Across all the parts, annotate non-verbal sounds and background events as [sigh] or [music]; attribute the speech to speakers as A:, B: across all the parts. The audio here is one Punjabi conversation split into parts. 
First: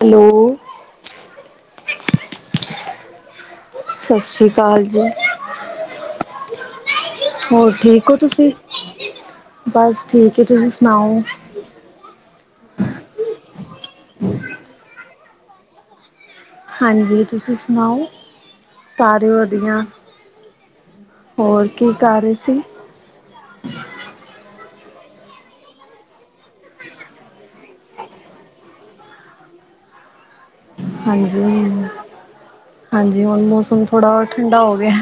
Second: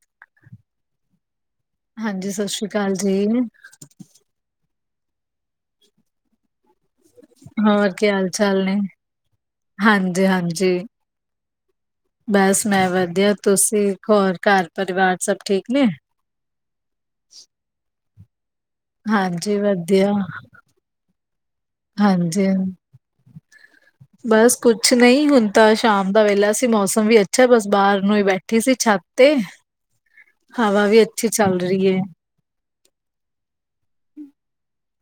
A: ਹੈਲੋ।
B: ਹਾਂਜੀ, ਸਸ਼੍ਰੀ ਕਾਲ ਜੀ।
A: ਸਸ੍ਰੀ ਕਾਲ ਜੀ। ਹੋਰ
B: ਕੀ
A: ਠੀਕ ਹੋ
B: ਹਾਲ
A: ਤੁਸੀਂ?
B: ਚਾਲ ਨੇ?
A: ਬਸ ਠੀਕ ਏ, ਤੁਸੀਂ
B: ਹਾਂਜੀ-ਹਾਂਜੀ,
A: ਸੁਣਾਓ?
B: ਬਸ ਮੈਂ ਵਧੀਆ। ਤੁਸੀਂ, ਹੋਰ ਘਰ ਪਰਿਵਾਰ ਸਭ ਠੀਕ ਨੇ?
A: ਹਾਂਜੀ, ਤੁਸੀਂ ਸੁਣਾਓ? ਸਾਰੇ ਵਧੀਆ। ਹੋਰ?
B: ਹਾਂਜੀ।
A: ਹ
B: ਬਸ ਕੁਛ ਨਈ, ਹੁਨ ਤਾਂ ਸ਼ਾਮ ਦਾ ਵੇਲਾ ਸੀ ਮੌਸਮ ਵੀ ਅੱਛਾ, ਬਸ ਬਾਰ ਨੂੰ ਈ ਬੈਠੀ ਸੀ ਛੱਤ ਤੇ। ਹਵਾ ਵੀ ਅੱਛੀ ਚੱਲ
A: ਹਾਂਜੀ,
B: ਰਹੀ ਏ।
A: ਹਾਂਜੀ ਹੁਨ ਮੌਸਮ ਥੋੜ੍ਹਾ ਠੰਡਾ ਹੋ ਗਿਆ।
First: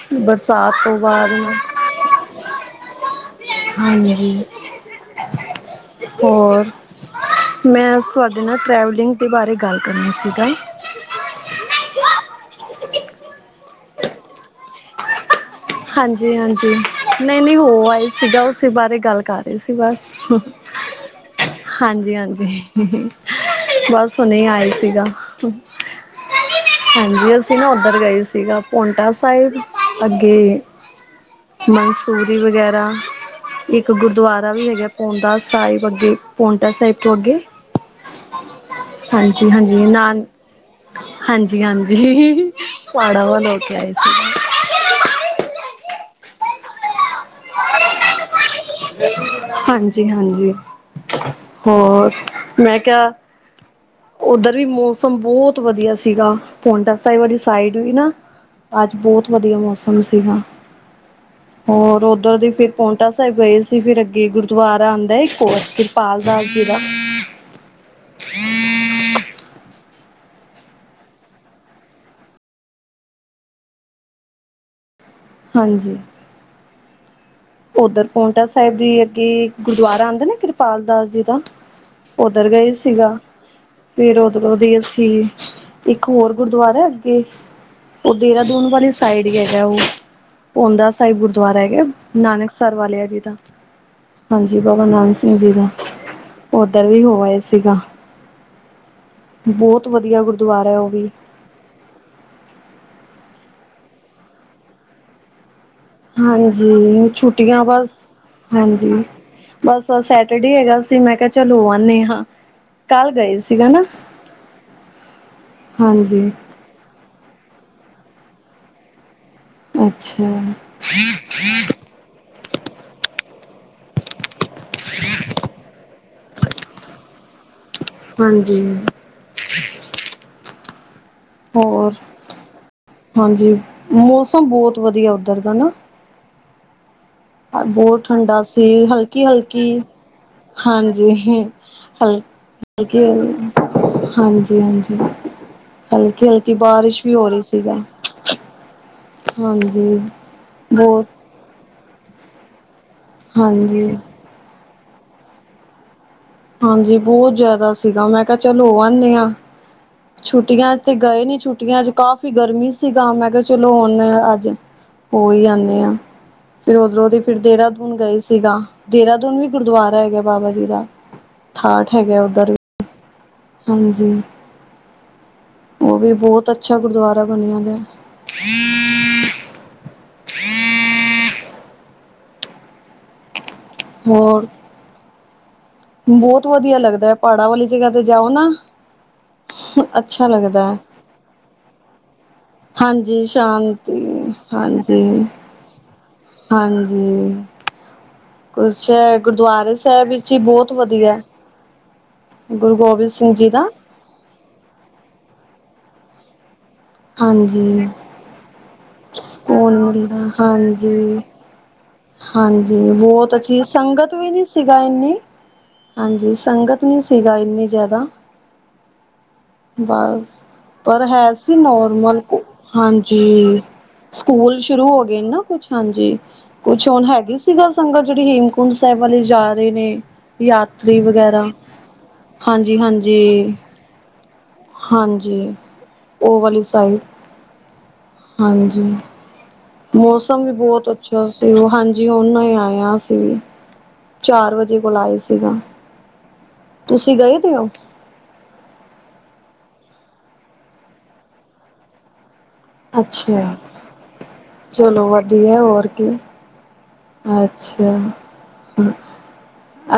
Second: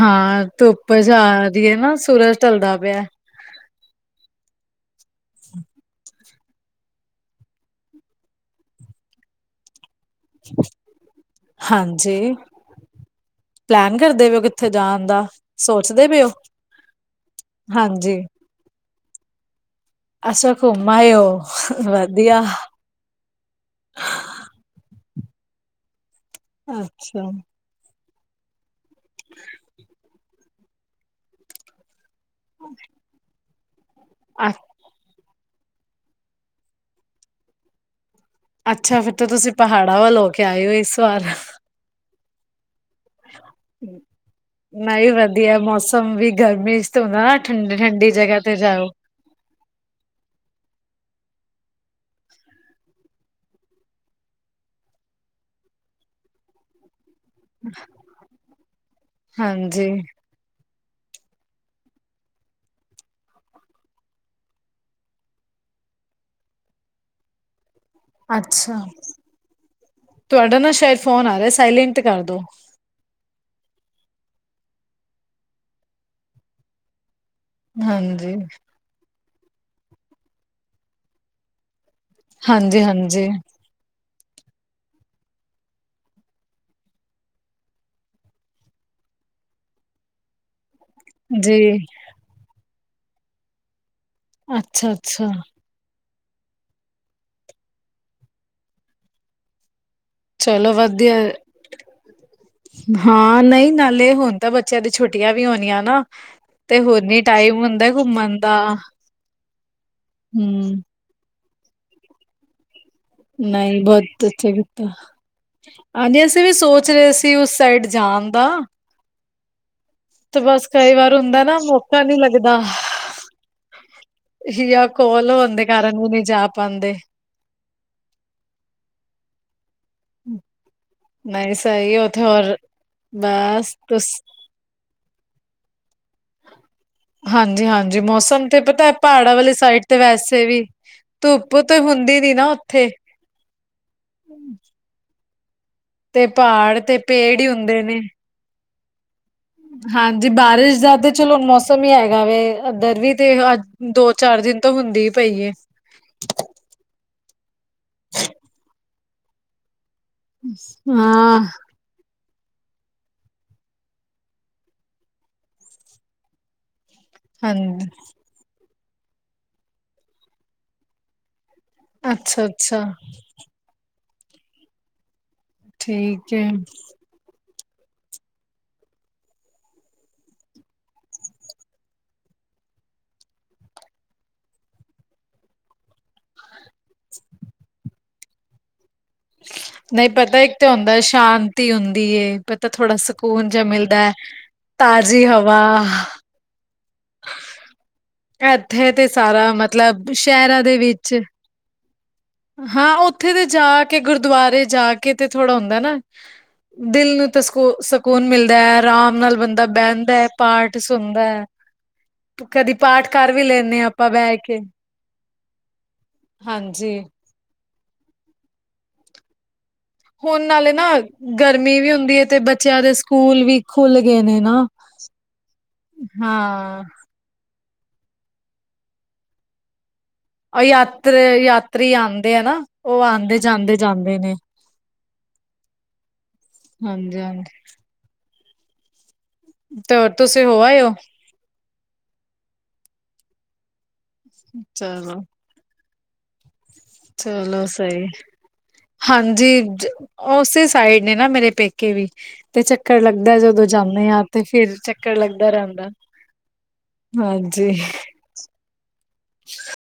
B: ਹਾਂ,
A: ਬਰਸਾਤ
B: ਧੁੱਪ
A: ਤੋਂ ਬਾਅਦ
B: ਜਾਦੀ ਏ ਨਾ, ਸੂਰਜ ਢਲਦਾ ਪਿਆ।
A: ਹਾਂਜੀ ਹੋਰ ਮੈਂ ਅਜ ਤੁਹਾਡੇ ਨਾਲ ਟ੍ਰੈਵਲਿੰਗ ਦੇ ਬਾਰੇ ਗੱਲ ਕਰਨੀ ਸੀਗਾ
B: [unintelligible] ਹਾਂਜੀ ਪਲੈਨ ਕਰਦੇ ਪਏ ਓ ਕਿੱਥੇ ਜਾਨ ਦਾ। ਸੋਚਦੇ ਪਏ ਹੋ?
A: ਹਾਂਜੀ-ਹਾਂਜੀ ਨਈ-ਨਈ ਹੋ ਆਈ
B: ਹਾਂਜੀ,
A: ਸੀਗਾ ਉਸੀ ਬਾਰੇ ਗੱਲ ਕਰ ਰੀ ਸੀ ਬਸ।
B: ਅੱਛਾ ਘੁੰਮ ਆਏ ਓ
A: ਹਾਂਜੀ
B: ਵਧੀਆ।
A: ਹਾਂਜੀ ਬਸ ਹੁਣੇ ਆਏ ਸੀਗਾ।
B: ਅੱਛਾ।
A: ਹਾਂਜੀ ਅਸੀਂ ਨਾ ਉੱਧਰ ਗਏ ਸੀਗਾ ਪੋਟਾ ਸਾਹਿਬ ਅੱਗੇ ਮਨਸੂਰੀ ਵਗੈਰਾ ਇੱਕ
B: ਅ
A: ਗੁਰਦੁਆਰਾ ਵੀ ਹੈਗਾ। ਪੋਂਟਾ ਸਾਹਿਬ ਅੱਗੇ ਪੋਂਟਾ ਸਾਹਿਬ ਤੋਂ ਅੱਗੇ
B: ਅੱਛਾ ਫਿਰ ਤਾਂ ਤੁਸੀਂ
A: ਹਾਂਜੀ-ਹਾਂਜੀ
B: ਪਹਾੜਾਂ ਵੱਲ
A: ਨਾਨ
B: ਹੋ ਕੇ ਆਏ ਹੋ ਇਸ ਵਾਰ
A: ਹਾਂਜੀ ਜੀ ਹਾਂਜੀ ਪਾੜਾ ਵੱਲ ਹੋ ਕੇ ਆਈ ਸੀ।
B: ਨਈ ਵਧੀਆ ਮੌਸਮ ਵੀ ਗਰਮੀ ਚ ਹੁੰਦਾ ਨਾ ਠੰ ਠੰਡੀ ਜਗ੍ਹਾ ਤੇ ਜਾਓ।
A: ਹਾਂਜੀ-ਹਾਂਜੀ ਹੋਰ ਮੈਂ ਕਿਆ ਉੱਧਰ ਵੀ ਮੌਸਮ ਬੌਤ ਵਧੀਆ ਸੀਗਾ ਪੋਟਾ ਸਾਹਿਬ ਵਾਲੀ ਸਾਈਡ ਵੀ ਨਾ ਅੱਜ ਬੌਤ ਵਧੀਆ
B: ਹਾਂਜੀ
A: ਮੌਸਮ ਸੀਗਾ। ਹੋਰ ਉੱਧਰ ਦੀ ਫਿਰ ਪੋਟਾ ਸਾਹਿਬ ਗਏ ਸ ਫਿਰ ਅੱਗੇ ਗੁਰਦੁਆਰਾ ਆਂਦਾ ਇੱਕ ਹੋਰ ਕਿਰਪਾਲ ਦਾਸ ਜੀ ਦਾ।
B: ਅੱਛਾ ਤੁਹਾਡਾ ਨਾ ਸ਼ਾਇਦ ਫੋਨ ਆ ਰਿਆ ਸਾਇਲੈਂਟ ਤੇ ਕਰਦੋ।
A: ਹਾਂਜੀ ਓਧਰ
B: ਹਾਂਜੀ
A: ਪੋਂਟਾ ਸਾਹਿਬ ਦੀ ਅੱਗੇ ਗੁਰਦੁਆਰਾ ਆਂਦਾ ਨਾ ਕਿਰਪਾਲ ਦਾਸ ਜੀ ਦਾ। ਉਧਰ ਗਏ
B: ਹਾਂਜੀ
A: ਸੀਗਾ।
B: ਹਾਂਜੀ
A: ਫੇਰ ਉਧਰੋਂ ਦੀ ਅਸੀਂ ਇੱਕ ਹੋਰ ਗੁਰਦੁਆਰਾ ਅੱਗੇ ਓ ਦੇਹਰਾਦੂਨ ਵਾਲੀ ਸਾਈਡ ਹੀ ਹੈਗਾ ਓ ਓੰਦਾ ਸਾਹਿਬ ਗੁਰਦੁਆਰਾ
B: ਜੀ
A: ਹੈਗਾ ਨਾਨਕ ਸਰ ਵਾਲਿਆ ਜੀ ਦਾ। ਹਾਂਜੀ ਬਾਬਾ
B: ਅੱਛਾ
A: ਨੰਦ
B: ਅੱਛਾ
A: ਸਿੰਘ ਜੀ ਦਾ। ਉੱਧਰ ਵੀ ਹੋਆ ਸੀਗਾ ਬੌਤ ਵਧੀਆ ਗੁਰਦੁਆਰਾ
B: ਚਲੋ
A: ਏ ਓ ਵੀ।
B: ਵਧੀਆ ਹਾਂ ਨਈ ਨਾਲੇ ਹੁਣ ਤਾਂ ਬੱਚਿਆਂ ਦੀ ਛੁਟੀਆਂ ਵੀ ਹੋਨੀਆ ਨਾ। ਤੇ ਹੋਰ
A: ਹਾਂਜੀ
B: ਨੀ ਟਾਈਮ
A: ਛੁੱਟੀਆਂ
B: ਹੁੰਦਾ
A: ਬਸ
B: ਘੁੰਮਣ ਦਾ
A: ਹਾਂਜੀ ਬਸ ਅਜ ਸੈਟਰਡੇ ਹੈਗਾ
B: ਹਮ
A: ਸੀ ਮੈਂ ਕਿਆ ਚਲ ਹੋ ਆਨੀ ਆ।
B: ਨਈ ਬੌਤ ਅੱਛਾ ਕੀਤਾ ਹਾਂਜੀ ਅਸੀਂ ਵੀ ਸੋਚ ਰਹੇ ਸੀ ਉਸ ਸਾਈਡ ਜਾਨ ਦਾ
A: ਅੱਛਾ।
B: ਤੇ ਬਸ ਕਈ ਵਾਰ ਹੁੰਦਾ ਨਾ ਮੌਕ ਕਾ ਨੀ ਲੱਗਦਾ ਯਾ ਕੋਲ ਹੋਨ ਦੇ ਕਾਰਨ ਓ ਨੀ ਜਾ ਪਾਂਦੇ।
A: ਹਾਂਜੀ
B: ਹੂ ਨਈ ਸਈ
A: ਹੋਰ
B: ਏ ਉਥੇ ਹੋਰ
A: ਹਾਂਜੀ
B: ਬਸ ਤੁਸ
A: ਮੌਸਮ ਬੌਤ ਵਧੀਆ ਉੱਧਰ ਦਾ ਨਾ।
B: ਹਾਂਜੀ-ਹਾਂਜੀ
A: ਬੌਤ ਠੰਡਾ
B: ਮੌਸਮ ਤੇ
A: ਸੀ
B: ਪਤਾ ਪਹਾੜਾਂ ਵਾਲੀ
A: ਹਲਕੀ-ਹਲਕੀ
B: ਸਾਈਡ ਤੇ ਵੈਸੇ ਵੀ
A: ਹਾਂਜੀ
B: ਧੁੱਪ ਤੇ
A: ਹਲ
B: ਹੁੰਦੀ ਨੀ ਨਾ ਉੱਥੇ
A: ਕੀ [unintelligible] ਹਾਂਜੀ-ਹਾਂਜੀ
B: ਤੇ
A: ਹਲਕੀ-ਹਲਕੀ
B: ਪਹਾੜ ਤੇ
A: ਬਾਰਿਸ਼ ਵੀ ਹੋ
B: ਪੇੜ
A: ਰੀ
B: ਹੀ
A: ਸੀਗਾ
B: ਹੁੰਦੇ ਨੇ।
A: ਹਾਂਜੀ।
B: ਹਾਂਜੀ ਬਾਰਿਸ਼ ਦਾ
A: ਬਹੁਤ
B: ਤੇ ਚਲੋ ਮੌਸਮ ਹੀ ਹੈਗਾ ਵੇ ਇਧਰ ਵੀ ਤੇ ਅੱਜ
A: ਹਾਂਜੀ,
B: ਦੋ-ਚਾਰ ਦਿਨ ਤੋਂ ਹੁੰਦੀ ਹੀ ਪਈ ਏ।
A: ਹਾਂਜੀ ਬੌਤ ਜਾਦਾ ਸੀਗਾ ਮੈਂ ਕਆ ਚਲ ਹੋ ਆਂਨੇ ਆ। ਛੁੱਟੀਆਂ ਤੇ ਗਏ ਨੀ
B: ਹਾਂ
A: ਛੁੱਟੀਆਂ ਚ ਕਾਫ ਗਰਮੀ ਸੀਗਾ ਮੈਂ ਕਿਹਾ ਚਲੋ ਉਨ ਆ ਅੱਜ ਹੋ ਈ ਆਨੇ ਆ ਫਿਰ ਉਧਰ ਉਧਰ ਈ ਫਿਰੇ ਦੇ ਰੇ ਐ
B: ਹਾਂਜੀ
A: ਦੇਰਾਦੂਨ ਗਏ ਸੀਗਾ ਦੇਹਰਾਦੂਨ ਵੀ ਗੁਰਦੁਆਰਾ ਹੈਗਾ ਬਾਬਾ ਜੀ ਦਾ ਠਾਠ ਹੈਗਾ
B: ਅੱਛਾ
A: ਉੱਧਰ ਵੀ
B: ਅੱਛਾ ਆ
A: ਹਾਂਜੀ ਉਹ ਵੀ
B: ਠੀਕ ਏ।
A: ਬਹੁਤ ਅੱਛਾ ਗੁਰਦੁਆਰਾ ਬਣਿਆ ਦੇ ਹੋਰ ਬਹੁਤ ਵਧੀਆ ਲੱਗਦਾ ਹੈ ਪਾੜਾਂ ਵਾਲੀ ਜਗਾ ਤੇ ਜਾਓ ਨਾ
B: ਨਹੀਂ
A: ਅੱਛਾ
B: ਪਤਾ ਇੱਕ ਤਾਂ
A: ਲੱਗਦਾ ਹੈ।
B: ਹੁੰਦਾ ਸ਼ਾਂਤੀ ਹੁੰਦੀ ਏ ਪਤ ਤਾਂ ਥੋੜ੍ਹਾ
A: ਹਾਂਜੀ
B: ਸਕੂਨ ਜਿਹਾ ਮਿਲਦਾ ਐ
A: ਸ਼ਾਂਤੀ
B: ਤਾਜ਼ੀ
A: ਹਾਂਜੀ
B: ਹਵਾ ਆ
A: ਹਾਂਜੀ ਕੁਛ
B: ਇੱਥੇ ਤੇ
A: ਏ
B: ਸਾਰਾ
A: ਗੁਰਦੁਆਰੇ ਸਾਹਿਬ
B: ਮਤਲਬ
A: ਵਿੱਚ ਵੀ
B: ਸ਼ਹਿਰਾਂ
A: ਬਹੁਤ
B: ਦੇ ਵਿੱਚ
A: ਵਧੀਆ ਗੁਰੂ
B: ਹਾਂ
A: ਗੋਬਿੰਦ
B: ਉੱਥੇ
A: ਸਿੰਘ
B: ਤੇ
A: ਜੀ
B: ਜਾ
A: ਦਾ
B: ਕੇ ਗੁਰਦੁਆਰੇ ਜਾ ਕੇ ਤੇ ਥੋੜ੍ਹਾ ਹੁੰਦਾ ਨੇ ਦਿਲ ਨੂੰ ਤੇ ਸਕੂ
A: ਹਾਂਜੀ
B: ਸਕੂਨ ਮਿਲਦਾ ਐ ਆਰਾਮ ਨਾਲ ਬੰਦਾ
A: ਸਕੂਨ
B: ਬਹਿੰਦਾ
A: ਮਿਲਦਾ
B: ਐ ਪਾਠ
A: ਹਾਂਜੀ
B: ਸੁਣਦਾ ਐ
A: ਹਾਂਜੀ ਬਹੁਤ ਅੱਛੀ
B: ਲੈਂਦੇ ਹਾਂ ਆਪਾਂ
A: ਸੰਗਤ ਵੀ
B: ਬਹਿ
A: ਨੀ
B: ਕੇ
A: ਸੀਗਾ ਇੰਨੀ ਈ ਹਾਂਜੀ ਸੰਗਤ
B: ਹਾਂਜੀ
A: ਨੀ ਸੀਗਾ ਏਨੀ ਜ਼ਿਆਦਾ ਬਸ
B: ਹੁਣ ਨਾਲੇ ਨਾ
A: ਪਰ ਹੈ ਸੀ
B: ਗਰਮੀ ਵੀ ਹੁੰਦੀ
A: ਮੇਰਮਲ
B: ਹੈ ਤੇ ਬੱਚਿਆਂ ਦੇ
A: ਹਾਂਜੀ
B: ਸਕੂਲ
A: ਈ
B: ਵੀ ਖੁੱਲ ਗਏ ਨੇ
A: ਸਕੂਲ
B: ਨਾ
A: ਸ਼ੁਰੂ ਹੋ ਗਏ ਨਾ ਕੁਛ ਹਾਂਜੀ
B: ਹਾਂ
A: ਕੁਛ ਹੁਣ ਹੈਗੀ ਸੀਗਾ ਸੰਗਤ ਜਿਹੜੀ ਹੇਮਕੁੰਡ ਸਾਹਿਬ ਵੱਲ ਜਾ ਰਹੇ ਨੇ ਯਾਤਰੀ
B: ਆਯਾਤਰ
A: ਵਗੈਰਾ
B: ਯਾਤਰੀ ਆਦੇ ਹੈ ਨਾ
A: ਹਾਂਜੀ
B: ਉਹ ਆਦੇ
A: ਹਾਂਜੀ
B: ਜਾਂਦੇ ਏ ਜਾਂਦੇ ਨੇ ਏ
A: ਹਾਂਜੀ ਉਹ ਵਾਲੀ ਸੀ
B: ਹਾਂਜੀ ਹਾਂਜੀ ਈ
A: ਹਾਂਜੀ
B: ਤੇ ਹੋਰ ਤੁਸੀਂ
A: ਮੌਸਮ
B: ਹੋ ਆਏ
A: ਬਹੁਤ
B: ਹੋ
A: ਅੱਛਾ ਸੀ ਗਾ ਹਾਂਜੀ ਉਹਨਾਂ ਈ ਆਇਆ ਅਸੀ ਵੀ ਚਾਰ ਵਜੇ ਬੁਲਾ ਐ
B: ਚਲੋ
A: ਸੀਗਾ ਤੁਸੀਂ ਗਏ ਦੇ
B: ਚਲੋ
A: ਹੋ
B: ਸਈ ਹਾਂਜੀ ਜ ਉਸੇ ਸਾਈਡ ਨੇ ਨਾ ਮੇਰੇ ਪੇਕੇ ਵੀ ਤੇ ਚੱਕਰ ਲੱਗਦਾ
A: ਅੱਛਾ
B: ਜਦੋਂ ਜਾਣੇ ਆ ਤੇ ਫਿਰ
A: ਚਲੋ
B: ਚੱਕਰ ਲੱਗਦਾ
A: ਵਧੀਆ ਹੋਰ
B: ਰਹਿੰਦਾ
A: ਕੀ
B: ਹਾਂਜੀ
A: ਅੱਛਾ ਹੂ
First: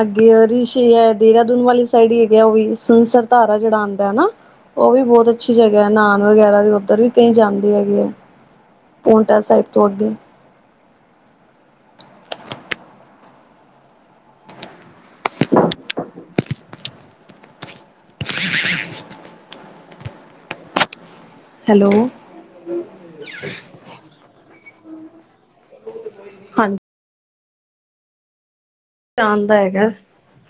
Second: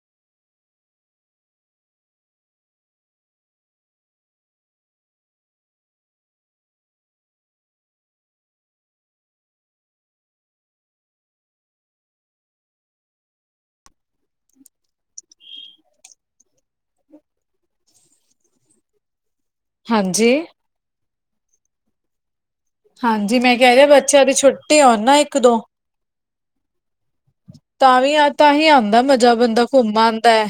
A: ਅੱਗੇ ਐ ਰਿਸ਼ੀ ਏ ਦੇਹਰਾਦੂਨ ਵਾਲੀ ਸਾਈਡ ਏਡੀਆ ਉਹ ਸੁਨ ਸਾ ਧਾਰ ਜਿਹੜਾ ਆਦਾ ਨਾ ਉਹ ਵੀ ਬਹੁਤ ਅੱਛੀ ਜਗ੍ਹਾ ਹੈ ਨਾਨ ਵਗੈਰਾ ਦੇ ਉੱਧਰ ਵੀ ਕਈ ਜਾਂਦੇ ਹੈਗੇ ਐ ਪੋਂਟਾ ਸਾਹਿਬ ਤੋਂ ਅੱਗੇ
B: ਹਾਂਜੀ
A: ਹੈਲੋ
B: ਹਾਂਜੀ ਮੈਂ ਕਹਿ ਰਿਹਾ ਆ ਬੱਚਿਆਂ ਦੀ ਛੁੱਟੀ ਹੋਣ ਨਾ ਇੱਕ ਦੋ
A: ਹਾਂਜੀ
B: ਤਾਂ ਵੀ ਐ ਤਾਂਹੀ ਆਦਾ ਮਜ਼ਾ
A: ਆਉਂਦਾ
B: ਬੰਦਾ
A: ਹੈਗਾ
B: ਘੁੰਮ ਆਦਾ ਐ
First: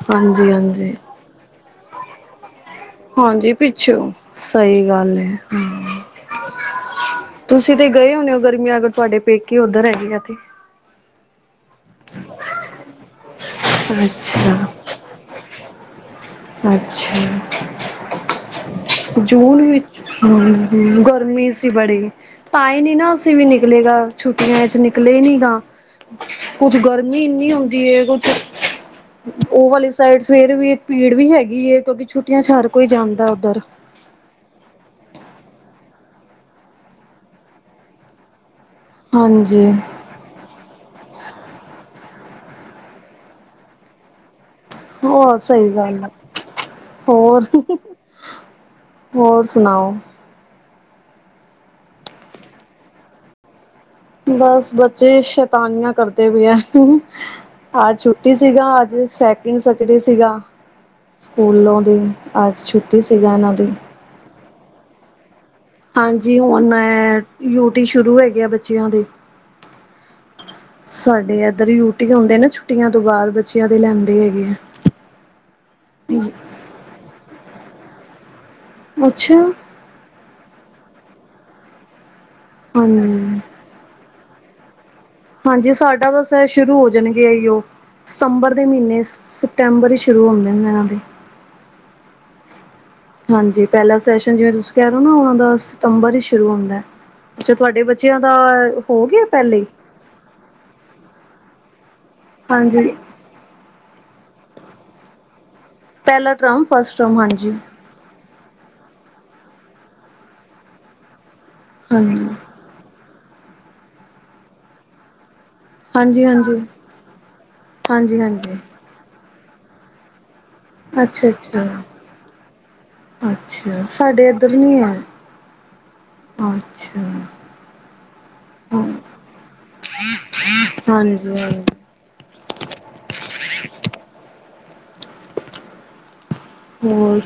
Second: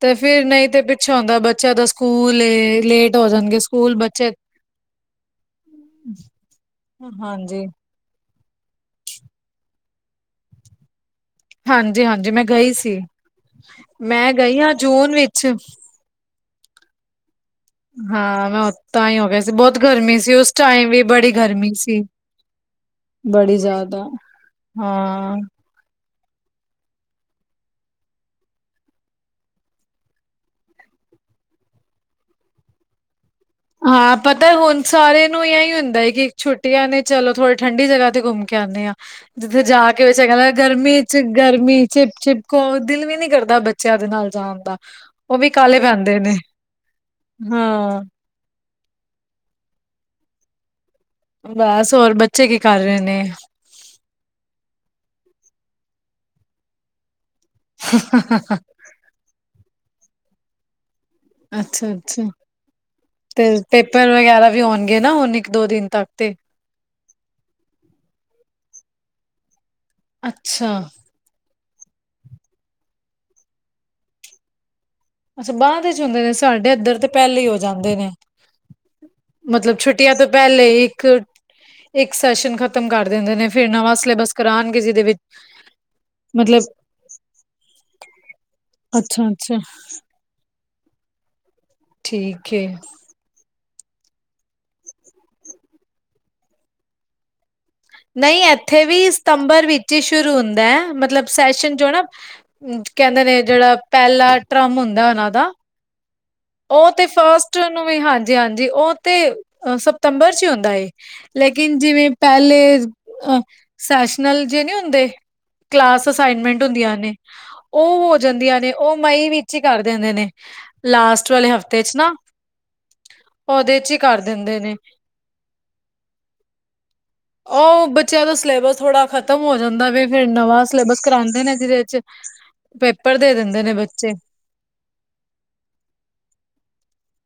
B: ਤੇ ਫੇਿਰ
A: ਹਾਂਜੀ
B: ਨਹੀਂ ਤੇ
A: ਹਾਂਜੀ
B: ਪਿੱਛੋਂ ਹੁੰਦਾ ਐ ਬੱਚਾ ਤਾਂ ਸਕੂਲ ਏ ਤੇ ਲੇਟ ਹੋ
A: ਹਾਂਜੀ
B: ਜਾਣਗੇ ਸਕੂਲ
A: ਪਿੱਛੋਂ
B: ਬੱਚੇ
A: ਸਹੀ ਏ ਗੱਲ
B: ਹਾਂਜੀ
A: ਤੁਸੀਂ ਤੇ ਗਏ ਹੁਣੇ ਉਹ ਗਰਮੀਆਂ ਅਗਰ ਤੁਆਡੇ ਪੇਕੇ ਉੱਧਰ ਹੈਗੀ ਐ ਤੇ
B: ਹਾਂਜੀ ਹਾਂਜੀ ਮੈਂ ਗਈ ਸੀ ਮੈਂ ਗਈ ਆ ਜੂਨ ਵਿੱਚ ਹਾਂ ਮੈਂ ਤਾਂ ਹੀ
A: ਆਛਾ
B: ਹੋ ਗਿਆ ਸੀ
A: ਜੂਨ
B: ਬਹੁਤ
A: ਵਿੱਚ
B: ਗਰਮੀ
A: ਹੂ
B: ਸੀ ਉਸ
A: ਹੂ
B: ਟਾਈਮ ਵੀ ਬੜੀ
A: ਗਰਮੀ ਸੀ ਬੜੀ ਤਾਂ ਨੀ ਨਾ ਅਸੀਂ ਵੀ
B: ਬੜੀ
A: ਨਿਕਲੀ
B: ਜ਼ਿਆਦਾ।
A: ਦਾ ਛੁੱਟੀਆਂ ਚ ਨਿਕਲੇ ਨੀ
B: ਹਾਂ।
A: ਗਾ ਆ ਕੁਛ ਗਰਮੀ ਇੰਨੀ ਹੁੰਦੀ ਏ ਕੁਛ ਉਹ ਵਾਲੀ ਸਾਈਡ ਫੇਰ ਵੀ ਪੀੜ ਵੀ ਹੈਗੀ ਕਿਉਂਕਿ ਛੁੱਟੀਆਂ ਚ ਹਰ ਕੋਈ ਜਾਂਦਾ ਉੱਧਰ
B: ਆ ਪਤਾ ਹੁਣ ਸਾਰੇ ਨੂੰ ਇਹੀ ਹੁੰਦਾ ਕਿ ਛੁੱਟੀਆਂ ਨੇ ਚਲੋ ਥੋੜੇ ਠੰਢਡੀ ਜਗ੍ਹਾ ਤੇ ਘੁੰਮ ਕੇ ਆਣੇ ਆ ਜਿੱਥੇ
A: ਹਾਂਜੀ।
B: ਜਾ ਆ ਿਆ ਗਰਮੀ ਚ ਗਰਮੀ ਚਿਪ ਚਿਪਕੋ ਦਿਲ ਵੀ ਨੀ ਕਰਦਾ ਬੱਚਿਆਂ ਦੇ ਨਾਲ ਜਾਣ ਦਾ।
A: ਹੋਰ
B: ਉਹ ਵੀ
A: ਸਹੀ
B: ਕਾਲੇ
A: ਗੱਲ ਆ,
B: ਪੈਂਦੇ ਨੇ
A: ਹੋਰ?
B: ਹਾਂ।
A: ਹੋਰ ਸੁਣਾਓ?
B: ਬਸ ਹੋਰ ਬੱਚੇ ਕੀ ਕਰ ਰਹੇ ਨੇ?
A: ਬਸ ਬੱਚੇ ਸ਼ੈਤਾਨੀਆਂ ਕਰਦੇ ਪਾਏ ਐ। ਅੱਜ ਛੁੱਟੀ ਸੀਗਾ ਅੱਜ ਸੈਕਿੰਡ ਸਚਡੇ ਸੀਗਾ। ਸਕੂਲੋਂ ਦੀ ਅੱਜ ਛੁੱਟੀ ਸੀਗਾ ਇਹਨਾਂ ਦੀ।
B: ਪਹਿਲਾ ਵਗੈਰਾ ਵੀ ਹੋਉਣਗੇ ਨਾ ਹੁਣ ਇੱਕ ਦੋ ਦਿਨ ਤੱਕ ਤੇ
A: ਹਾਂਜੀ, ਹੁਣ ਐ ਯੂਟੀ ਸ਼ੁਰੂ ਹੈਗੇ ਆ ਬੱਚਿਆਂ ਦੀ।
B: ਅੱਛਾ।
A: ਸਾਡੇ ਇਏਧਰ ਯੂਟੀ ਹਉਂਦੇ ਨਾ ਛੁੱਟੀਆਂ ਤੋਂ ਬਾਅਦ ਬੱਚਿਆਂ ਦੀ ਲੈਂਦੇ ਹੈਗੇ ਆ।
B: ਅੱਛਾ, ਬਾਅਦ ਦੇ ਚ ਹੁੰਦੇ ਨੇ ਸਾਡੇ ਅੱਧਰ ਤੇ ਪਹਿਲੇ ਹੀ ਹੋ ਜਾਂਦੇ ਨੇ
A: ਅੱਛਾ।
B: ਮਤਲਬ ਛੁ ੁੱਟੀਆਂ ਤੋਂ ਪਹਿਲੇ ਇੱਕ ਇੱਕ ਸੈਸ਼ਨ ਖ਼ਤਮ ਕਰ ਦਿੰਦੇ
A: ਹਾਂਜੀ,
B: ਨੇ। ਫ਼ਿਰ ਨਵਾਂ ਸਿਲੇਬਸ ਕਰਨਗੇ ਜਿਦੇ ਵਿੱਚ
A: ਹਾਂਜੀ, ਸਾਡਾ ਬਸ
B: ਮਤਲਬ
A: ਸ਼ੁਰੂ ਹੋ ਜਾਣਗੇ ਏਹੋ। ਸਤੰਬਰ ਦੇ ਮਹੀਨੇ
B: ਅੱਛਾ ਅੱਛਾ
A: ਸਪਟੰਬਰ ਹੀ ਸ਼ੁਰੂ ਹੁੰਦੇ ਨੇ ਇਹਨਾਂ ਦੇ।
B: ਠੀਕ ਹੈ।
A: ਹਾਂਜੀ, ਪਹਿਲਾ ਸੈਸ਼ਨ ਜਿਵੇਂ ਤੁਸੀਂ ਕਹਿ ਰਹੇ ਨਾ ਉਹਨਾਂ ਦਾ ਸਤੰਬਰ ਹੀ ਸ਼ੁਰੂ ਹੁੰਦਾ ਐ। ਅੱਛਾ। ਤੁਹਾਡੇ ਬੱਚਿਆਂ ਦਾ ਹੋ ਗਿਆ ਪਹਿਲੇ ਹੀ?
B: ਜੀ, ਸ਼ੁਰੂ ਹੁੰਦਾ ਐ, ਮਤਲਬ ਸੈਸ਼ਨ ਜੋ ਨਾ
A: ਹਾਂਜੀ
B: ਕਹਿੰਦੇ ਨੇ ਜਿਹੜਾ ਪਹਿਲਾ ਟਰਮ ਹੁੰਦਾ ਉਹਨਾਂ ਦਾ।
A: ਪਹਿਲਾ ਟਰਮ
B: ਉਹ
A: ਫਸਟ
B: ਤੇ
A: ਟਰਮ ਹਾਂਜੀ।
B: ਨੂੰ ਵੀ ਹਾਂਜੀ- ਹਾਂਜੀ ਉਹ ਤੇ ਸਤੰਬਰ ਚ ਹੁੰਦਾ ਐ। ਲੇਕਿਨ ਜਿਵੇਂ
A: ਹਾਂਜੀ।
B: ਪਹਿਲੇ ਸੈਸ਼ਨਲ ਜੇ ਨਹੀਂ ਹੁੰਦੇ ਕਲਾਸ
A: ਹਾਂਜੀ ਹਾਂਜੀ
B: ਅਸਾਈਨਮੈਂਟ ਹੁੰਦੀਆਂ ਨੇ ਉਹ ਹੋ
A: ਹਾਂਜੀ ਹਾਂਜੀ
B: ਜਾਂਦੀਆਂ ਨੇ। ਉਹ ਮਈ ਵਿੱਚ ਹੀ ਕਰ ਦਿੰਦੇ ਨੇ ਲਾਸਟ।
A: ਅੱਛਾ
B: ਵਾਲੇ
A: ਅੱਛਾ-
B: ਹਫ਼ਤੇ ਚ ਨਾ ਉਹਦੇ
A: ਅੱਛਾ
B: ਚ ਹੀ ਕਰ
A: ਸਾਡੇ ਇਏਧਰ
B: ਦਿੰਦੇ ਨੇ
A: ਨੀ ਆ। ਅੱਛਾ।
B: ਉਹ ਬੱਚਿਆਂ ਦਾ ਸਿਲੇਬਸ
A: ਹਾਂਜੀ
B: ਥੋੜ੍ਹਾ ਖਤਮ ਹੋ ਜਾਂਦਾ ਵੀ ਫਿਰ ਨਵਾਂ ਸਿਲੇਬਸ ਕਰਾਂਦੇ ਨੇ
A: ਹਾਂਜੀ
B: ਜਿਹਦੇ ਚ ਪੇਪਰ ਦੇ ਦਿੰਦੇ ਨੇ ਬੱਚੇ।
A: ਹੋਰ?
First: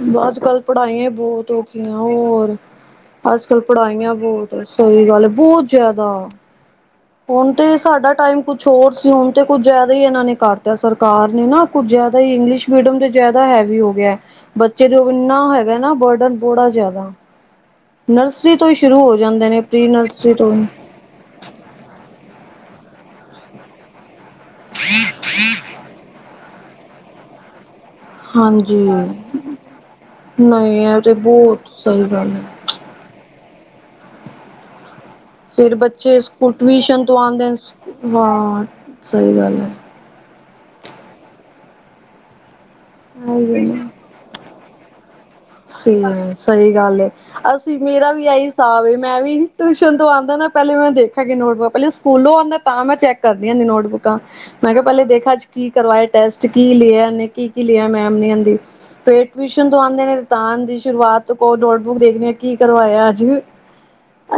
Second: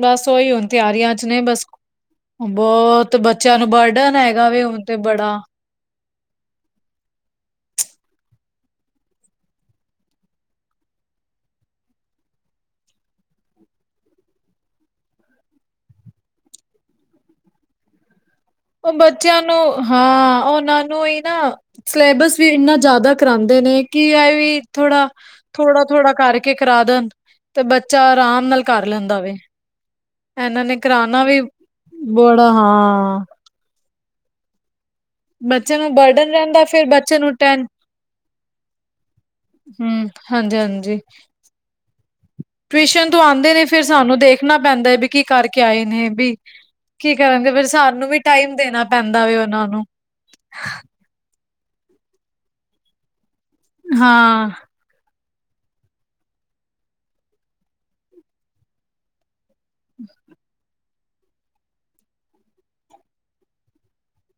B: ਬਸ
A: ਅੱਜ-
B: ਉਹੀ
A: ਕੱਲ
B: ਹੁਣ
A: ਪੜ੍ਹਾਈਆਂ
B: ਤਿਆਰੀਆਂ ਚ ਨੇ
A: ਬਹੁਤ ਹੋ
B: ਬਸ
A: ਗਈਆਂ ਹੋਰ
B: ਬਹੁਤ
A: ਅੱਜ-
B: ਬੱਚਿਆਂ
A: ਕੱਲ
B: ਨੂੰ
A: ਪੜ੍ਹਾਈਆਂ
B: ਬਰਡਨ ਹੈਗਾ
A: ਬਹੁਤ
B: ਵੇ ਹੁਣ ਤੇ
A: ਸਹੀ ਗੱਲ ਐ
B: ਬੜਾ
A: ਬਹੁਤ ਜਿਆਦਾ। ਹੁਣ ਤੇ ਸਾਡਾ ਟਾਈਮ ਕੁਛ ਹੋਰ ਸੀ ਹੁਣ ਤੇ ਕੁਝ ਜ਼ਿਆਦਾ ਹੀ ਇਹਨਾਂ ਨੇ ਕਰਤਾ ਸਰਕਾਰ ਨੇ ਨਾ। ਕੁਝ ਜ਼ਿਆਦਾ ਹੀ ਇੰਗਲਿਸ਼ ਮੀਡੀਅਮ ਤੇ ਜ਼ਿਆਦਾ ਹੈਵੀ ਹੋ ਗਿਆ। ਬੱਚੇ ਦੇ ਇੰਨਾ ਹੈਗਾ ਨਾ ਬਰਡਨ ਬੋੜਾ ਜਿਆਦਾ। ਨਰਸਰੀ ਤੋਂ ਹੀ
B: ਉਹ ਬੱਚਿਆਂ
A: ਜਾਂਦੇ ਨੇ
B: ਨੂੰ
A: ਪ੍ਰੀ ਨਰਸਰੀ
B: ਹਾਂ
A: ਤੋਂ ਹੀ
B: ਉਹਨਾਂ ਨੂੰ ਹੀ ਨਾ ਸਿਲੇਬਸ ਵੀ ਇੰਨਾ ਜ਼ਿਆਦਾ ਕਰਾਦੇ ਨੇ ਕਿ ਇਹ ਵੀ ਥੋੜਾ ਥੋੜਾ- ਥੋੜ੍ਹਾ ਕਰਕੇ ਕਰਾ ਦੇਣ ਤੇ ਬੱਚਾ ਆਰਾਮ ਨਾਲ
A: ਹਾਂਜੀ
B: ਕਰ ਲੈਂਦਾ ਵੇ। ਇਹਨਾਂ ਨੇ
A: ਨਹੀਂ ਇਹ ਤੇ
B: ਕਰਾਣਾ ਵੀ
A: ਬਹੁਤ ਸਹੀ ਗੱਲ
B: ਬੜਾ
A: ਐ।
B: ਹਾਂ।
A: ਫੇਰ
B: ਬੱਚੇ ਨੂੰ ਬਰਡਨ
A: ਸਕੂਲ
B: ਰਹਿੰਦਾ ਫੇਿਰ
A: ਟਿਊਸ਼ਨ
B: ਬੱਚੇ
A: ਤੋਂ
B: ਨੂੰ
A: ਆਉਂਦੇ
B: ਟੈਣ
A: ਨੇ। ਹਾਂ ਸਹੀ ਗੱਲ ਹੈ।
B: ਹੁ ਹਾਂਜੀ- ਹਾਂਜੀ। ਟ੍ਰਿਸ਼ਨ ਤੋਂ ਆਂਦੇ ਨੇ ਫ਼ਿਰ ਸਾਨੂੰ ਦੇਖਣਾ ਪੈਂਦਾ ਹੈ ਵੀ ਕੀ ਕਰਕੇ
A: ਸ
B: ਆਏ ਨੇ ਵੀ
A: ਸਈ ਗੱਲ ਏ
B: ਕੀ ਕਰਨਗੇ ਫਿਰ
A: ਅਸੀਂ
B: ਸਾਨੂੰ
A: ਮੇਰਾ ਵੀ ਇਹੀ
B: ਟਾਈਮ ਦੇਣਾ
A: ਹਿਸਾਬ ਏ ਮੈਂ
B: ਪੈਂਦਾ
A: ਵੀ
B: ਵੇ ਉਹਨਾਂ ਨੂੰ
A: ਟਿਊਸ਼ਨ ਤੋਂ ਆਂਦਾ ਨਾ। ਪੈਲੇ ਮੈਂ ਦੇਖਾਂਗੀ ਨੋਟਬੁੱਕ ਪੈਲੇ ਸਕੂਲੋਂ ਆਂਦਾ ਤਾਂ ਮੈਂ ਚੈੱਕ ਕਰਦੀ ਆਂ ਨੋਟਬੁੱਕਾਂ
B: ਹਾਂ
A: ਮੈਂ ਕਿਆ ਪੈਲੇ ਦੇਖਾਂ ਅੱਜ ਕੀ ਕਰਵਾਏ ਟੈਸਟ ਕੀ ਲਿਆ ਕੀ-ਕੀ ਲਿਆ ਮੈਮ ਨ ਫਿਰ ਟਵੀਸ਼ਨ ਤੋਂ ਆਦੇ ਨੇ। ਤਾਨ ਦੀ ਸ਼ੁਰੂਆਤ ਤੋਂ ਕੋ ਨੋਟਬੁੱਕ ਦੇਖਦੇ ਆਂ ਕੀ ਕਰਵਾਇਆ ਅਜ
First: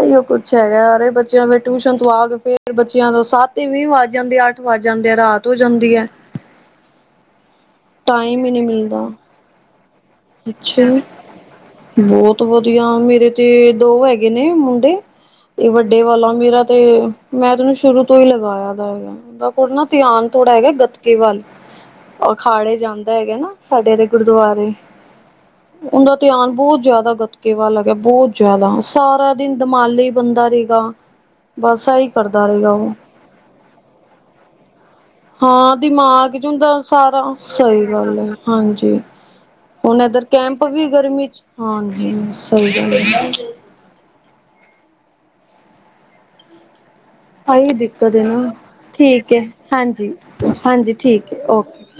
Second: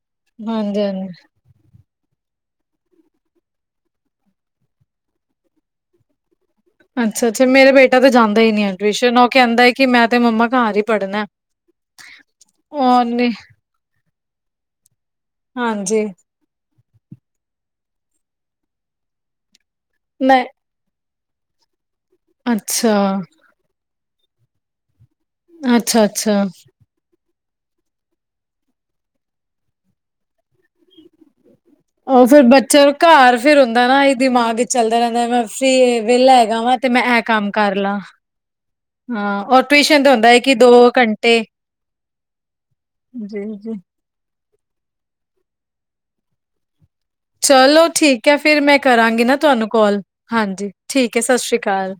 A: ਇਉ ਕੁਛ
B: ਹਾਂਜੀ
A: ਹੈਗਾ
B: ਹਾਂਜੀ
A: ਅਰੇ ਬੱਚਿਆਂ ਦੇ ਟਿਊਸ਼ਨ ਤੋਂ ਆ ਕੇ ਫਿਰ ਬੱਚਿਆਂ ਤੋਂ ਸਤ ਐਂਵੀਂ ਵੱਜ ਜਾਂਦੇ ਆ ਅੱਠ ਵੱਜ ਜਾਂਦੇ ਆ ਰਾਤ ਹੋ ਜਾਂਦੀ ਐ।
B: ਅੱਛਾ-ਅੱਛਾ ਮੇਰੇ ਬੇਟਾ ਤੇ ਜਾਂਦਾ
A: ਹੀ
B: ਈ
A: ਨਹੀਂ
B: ਨੀ
A: ਮਿਲਦਾ
B: ਟਿਊਸ਼ਨ ਓ ਕੈਂਦਾ ਕਿ ਮੈਂ ਤੇ ਮੰ
A: ਅੱਛਾ ਬੋਤ ਵਧੀਆ ਮੇਰੇ
B: ਉਹਨੇ
A: ਤੇ ਦੋ ਹੈਗ ਗੇ ਨੇ ਮੁੰਡੇ ਤੇ ਵੱਡੇ
B: ਹਾਂਜੀ
A: ਵਾਲਾ ਮੇਰਾ ਤੇ ਮੈਂ ਤੈਨੂੰ ਸ਼ੁਰੂ ਤੋਂ ਹੀ ਲਗਾਇਆ ਹੈਗਾ ਉਦਾ ਨਾ ਧਿਆਨ
B: ਮੈਂ
A: ਥੋੜ੍ਹਾ ਹੈਗਾ ਗੱਤਕੇ ਵੱਲ ਅਖਾੜੇ
B: ਅੱਛਾ,
A: ਜਾਂਦਾ ਹੈਗਾ ਨਾ ਸਾਡੇ ਦੇ ਗੁਰਦੁਆਰੇ ਉਦਾ
B: ਅੱਛਾ-ਅੱਛਾ
A: ਧਿਆਨ ਬੋਤ ਜਾਦਾ ਗਤ ਕਿ ਵ ਲੱਗਿਆ ਬੋਤ ਜਾਦਾ ਸਾਰਾ ਦਿਨ ਦਿਮਾਲੀ ਬਣਦਾ ਰਏਗਾ।
B: ਓ ਫਿਰ ਬੱਚਾ ਘਰ ਫਿਰ ਹੁੰਦਾ ਨਾ ਦਿਮਾਗ 'ਚ ਚੱਲਦਾ ਰੈਂਦਾ ਮੈਂ
A: ਹਾਂ
B: ਵੇਲਾ
A: ਦਿਮਾਗ ਚ
B: ਹੈਗਾ ਵਾ।
A: ਹੁੰਦਾ
B: ਤੇ ਮੈਂ ਇਹ
A: ਸਾਰਾ
B: ਕੰਮ ਕਰ
A: ਸਈ
B: ਲਾਂ
A: ਗੱਲ ਏ ਹਾਂਜੀ।
B: ਹਾਂ ਔਰ
A: ਹੁਣ
B: ਟਿਊਸ਼ਨ ਤਾਂ
A: ਇਧਰ
B: ਹੁੰਦਾ ਹੈ ਕਿ
A: ਕੈਂਪ ਵੀ
B: ਦੋ
A: ਗਰਮੀ
B: ਘੰਟੇ
A: 'ਚ ਹਾਂਜੀ ਸਈ ਗੱਲ ਐ।
B: ਜੀ
A: ਆਹੀ
B: ਚਲੋ
A: ਦਿੱਕਤ
B: ਠੀਕ ਹੈ
A: ਨਾ
B: ਫਿਰ ਮੈਂ ਕਰਾਂਗੀ
A: ਠੀਕ
B: ਨਾ
A: ਹੈ
B: ਤੁਹਾਨੂੰ ਕੋਲ
A: ਹਾਂਜੀ
B: ਹਾਂਜੀ ਠੀਕ ਹੈ ਸਤਿ ਸ਼੍ਰੀ ਅਕਾਲ।